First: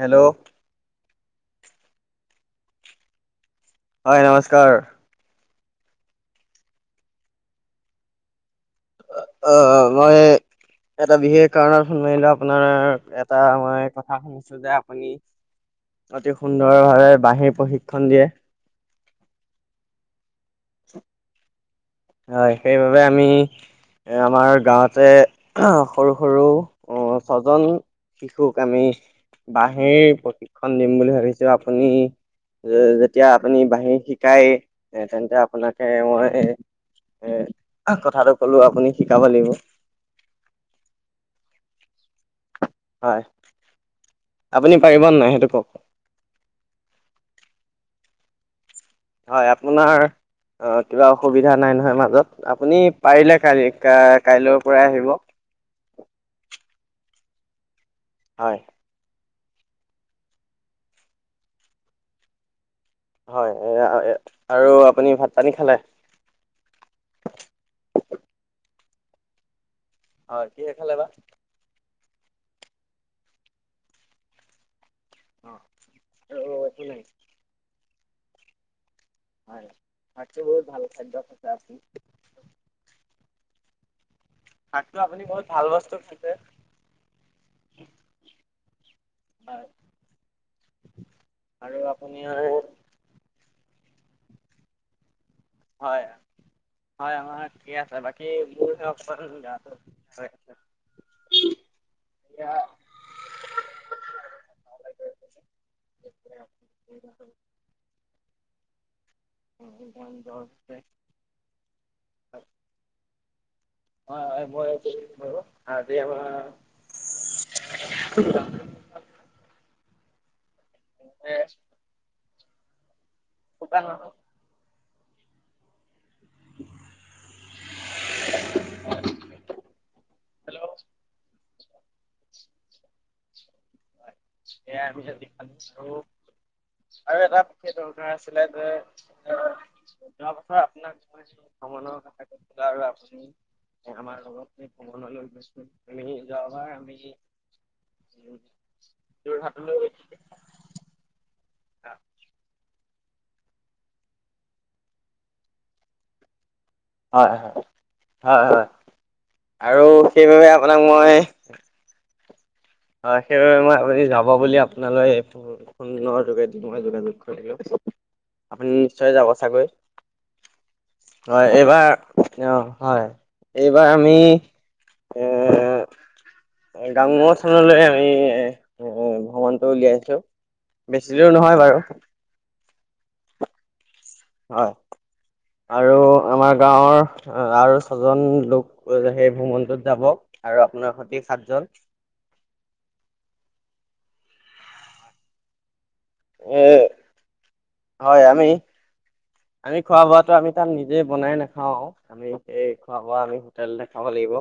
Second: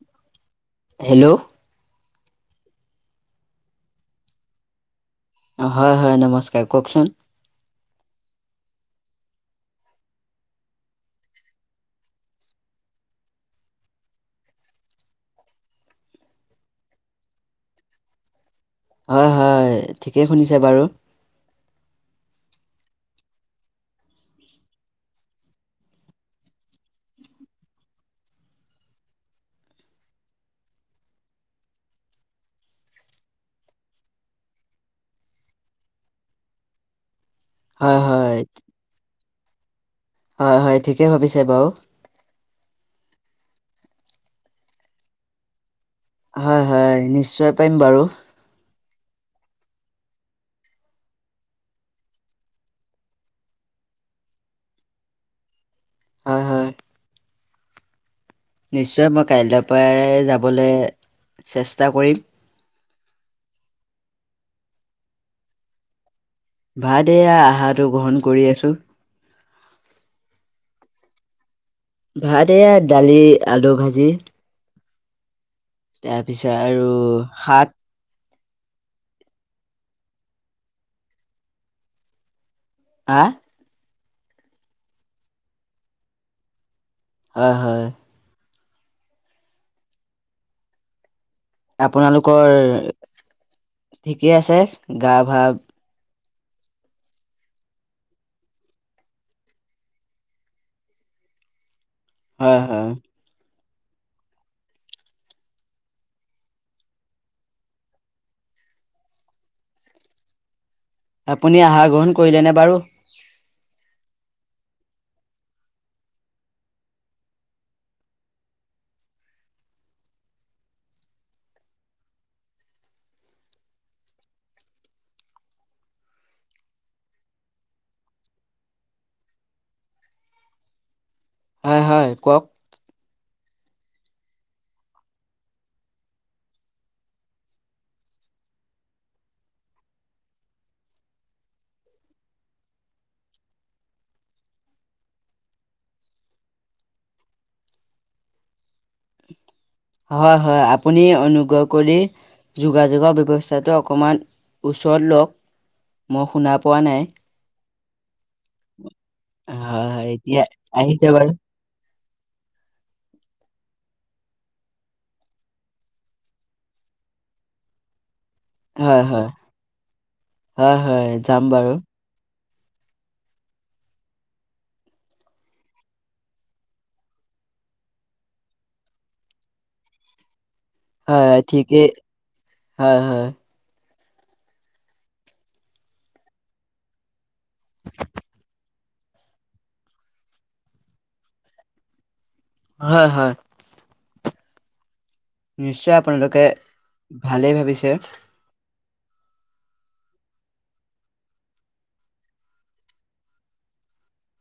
Hello hello হয় নমস্কাৰ, অঁ হয় হয় নমস্কাৰ কওকচোন, অ অ মই, এটা বিশেষ কাৰণত ফোন মাৰিলো আপোনাৰ এটা মই কথা শুনিছো যে আপুনি, অতি সুন্দৰভাৱে বাঁহী প্ৰশিক্ষণ দিয়ে, হয় হয় ঠিকেই শুনিছে বাৰু, হয় সেইবাবে আমি, আমাৰ গাঁৱতে সৰু সৰু ছজন, শিশুক আমি বাঁহীৰ প্ৰশিক্ষণ দিম বুলি ভাবিছো আপুনি, যেতিয়া আপুনি বাঁহী শিকায়ে তেন্তে আপোনাকে মই, এ হয় কথাটো হয় কলো আপুনি শিকাব লাগিব। হয় হয় ঠিকেই ভাবিছে বাৰু, হয়, আপুনি পাৰিব ন নাই সেইটো কওক? হয় হয় নিশ্চয় পাৰিম বাৰু, হয় আপোনাৰ, অ কিবা অসুবিধা নাই নহয় মাজত, আপুনি পাৰিলে কালি কাইলৈৰ পৰাই আহিব। হয় হয় হয় নিশ্চয় মই কাইলৈ পৰাই যাবলৈ চেষ্টা কৰিম, হয় আৰু আপুনি ভাত পানী খালে, ভাত এয়া আহাৰটো গ্ৰহণ কৰি আছো। হয় কি হে খালে বা? ভাত এয়া দালি আলু ভাজি, অঁ তাৰপিছত আৰু শাক, হয় ভছ বহুত ভাল খাদ্য আছে বুলি, আ ভাতটো আপুনি বহুত ভাল বস্তু খাইছে, হয় হয় হয় আৰু আপুনি আপোনালোকৰ ঠিকেই আছে গা ভা, হয় হয় আমাৰ ঠিকে আছে বাকী মোৰ হে অকমান গাটো, টিত্। হয়, হয়। এতিয়া [inaudible] আজি পুৰা মোৰ জৰ উঠিছে। আপুনি আহাৰ গ্ৰহণ কৰিলেনে বাৰু? হয় হয় আজি আমাৰ [unintelligible] [inaudible] শুকান নহয়। [inaudible] [inaudible] হয়, হয় কওক। এইয়া হৈছে যিখন চৌ আৰু এটা বিশষে দৰকাৰ আছিলে যে যোৱা বছৰ আপোনাক মই অমণৰ ককাইক গৈছিলে আৰু আপুনি। এ আমাৰ লগত যে ভ্ৰমণলৈ গৈছিলো এই যোৱাবাৰ আমি যে উম। যোৰহাটলৈ হয়, হয় আপুনি অনুগ্ৰহ কৰি যোগাযোগৰ ব্যৱস্থাটো অ কণমান ওচৰত লওক। মই শুনা পোৱা নাই। হয়, হয় হয় আৰু হয় এতিয়া সেইবাবে আপোনাক আহিছে মই বাৰু। হয়, সেইবাবে মই আপুনি যাব বুলি আপোনালৈ এই ফোন ফোনৰ যোগেদি মই যোগাযোগ কৰিলোঁ। আপুনি হয় নিশ্চয় হয় যাব চাগৈ? হয় যাম হয়, বাৰু এইবাৰ অঁ, হয় এইবাৰ আমি এ গাঙৰ স্থানলে আমি ভ্ৰ ভ্ৰমণটো উলিয়াইছোঁ। হয়, ঠিকেই। হয় হয়। হয়, আৰু আমাৰ গাঁৱৰ আৰু ছজন লোক কৰি পেলাই সেই ভ্ৰমণটোত যাব আৰু আপোনাৰ হতি সাতজন হয়, হয়। নিশ্চয়, আপোনালোকে এ ভালেই ভাবিছে। হয় আমি আমি খোৱা-বোৱা আমি তাত নিজে বনাই নাখাওঁ। আমি সেই খোৱা-বোৱা আমি হোটেলতে খাব লাগিব।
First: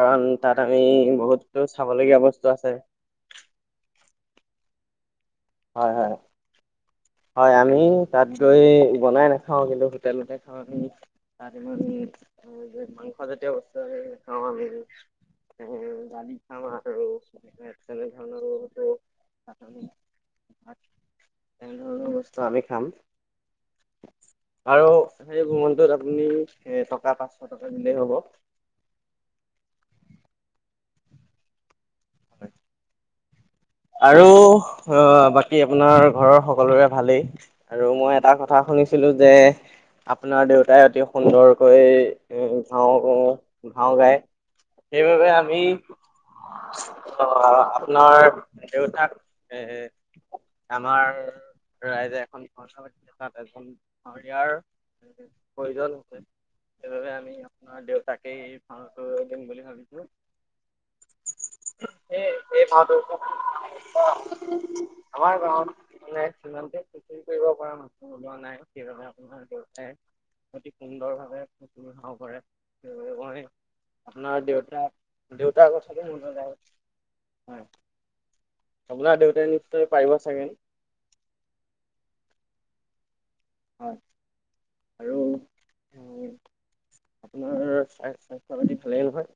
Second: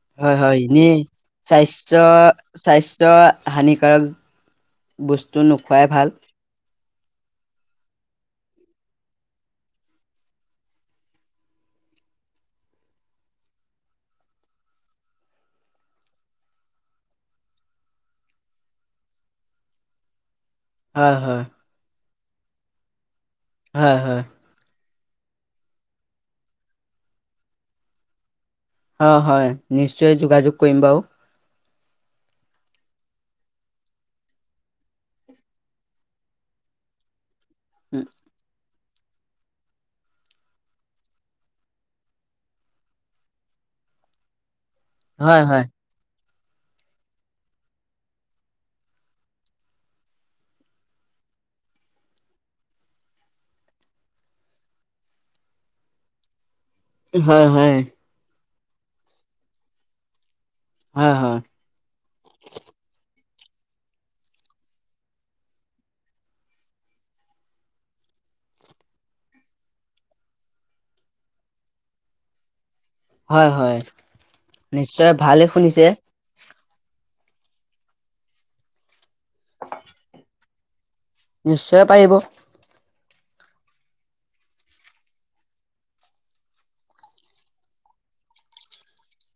কাৰণ হয় হয় তাত আমি এনেই বহুতো স্বাস্থ্য চাবলগীয়া বস্তু আছে। [unintelligible] হানিকাৰক বস্তু নোখোৱাই হয় ভাল। হয় হয়, আমি তাত গৈ বনাই নাখাওঁ কিন্তু হোটেলতে খাওঁহি। তাত এনেও আমি উম, গৈ মাংস জাতীয় বস্তু আমি নাখাওঁ আমি। উম দালি খাওঁ আৰু [inaudible] ভাত হয়, হয়। তেনে ধৰণৰ বস্তু আমি খাম। হয়, হয়। আৰু সেই ভ্ৰমনটোত আপুনি এ টকা পাঁচশ টকা দিলেই হ'ব। অঁ, হয় নিশ্চয় যোগাযোগ কৰিম বাৰু। হয়। আৰু অঁ, বাকী আপোনাৰ ঘৰৰ সকলোৰে ভালেই আৰু মই এটা কথা শুনি ছিলো যে আপোনাৰ দেউতাই অতি সুন্দৰকৈ [unintelligible] সেইবাবে হয় আমি হয় অ' আপোনাৰ দেউতাক এ' আমাৰ ৰাইজে এখন [unintelligible] সেইবাবে আমি হয় হয় আপোনাৰ দেউতাকেই ভাও দিম বুলি ভাবিছো। হয় হয় স ভটো [inaudible] আমাৰ গাঁৱত ম সমানে কৰিব পৰা মান োলোৱা নাই সেইবাবে [inaudible] তোমাৰ দেউতাই অতি সুন্দৰ ভাৱে ভাও কৰে। মই হয় হয় আপোনাৰ দেউতা নিশ্চয় - ভালে দেউতাৰ শুনিছে কথাটো মন আপোনাৰ দেউতাই নিশ্চয় পাৰিব চাগে। নিশ্চয় পাৰিব। হয়, আৰু আপোনাৰ স্ব - স্বাস্থ্য পতি ভালেই নহয়?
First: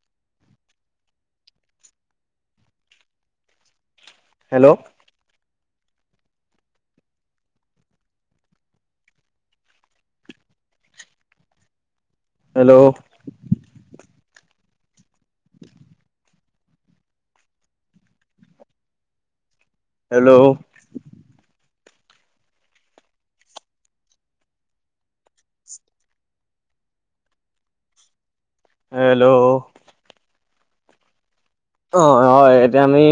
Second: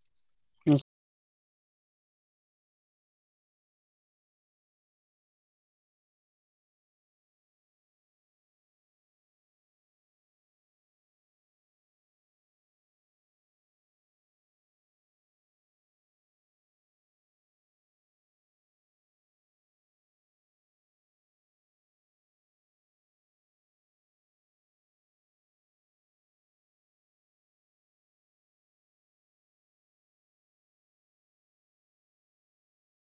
হেল্ল'। হেল্ল'। হেল্ল'। হেল্ল'। অ' হয়, এতিয়া আমি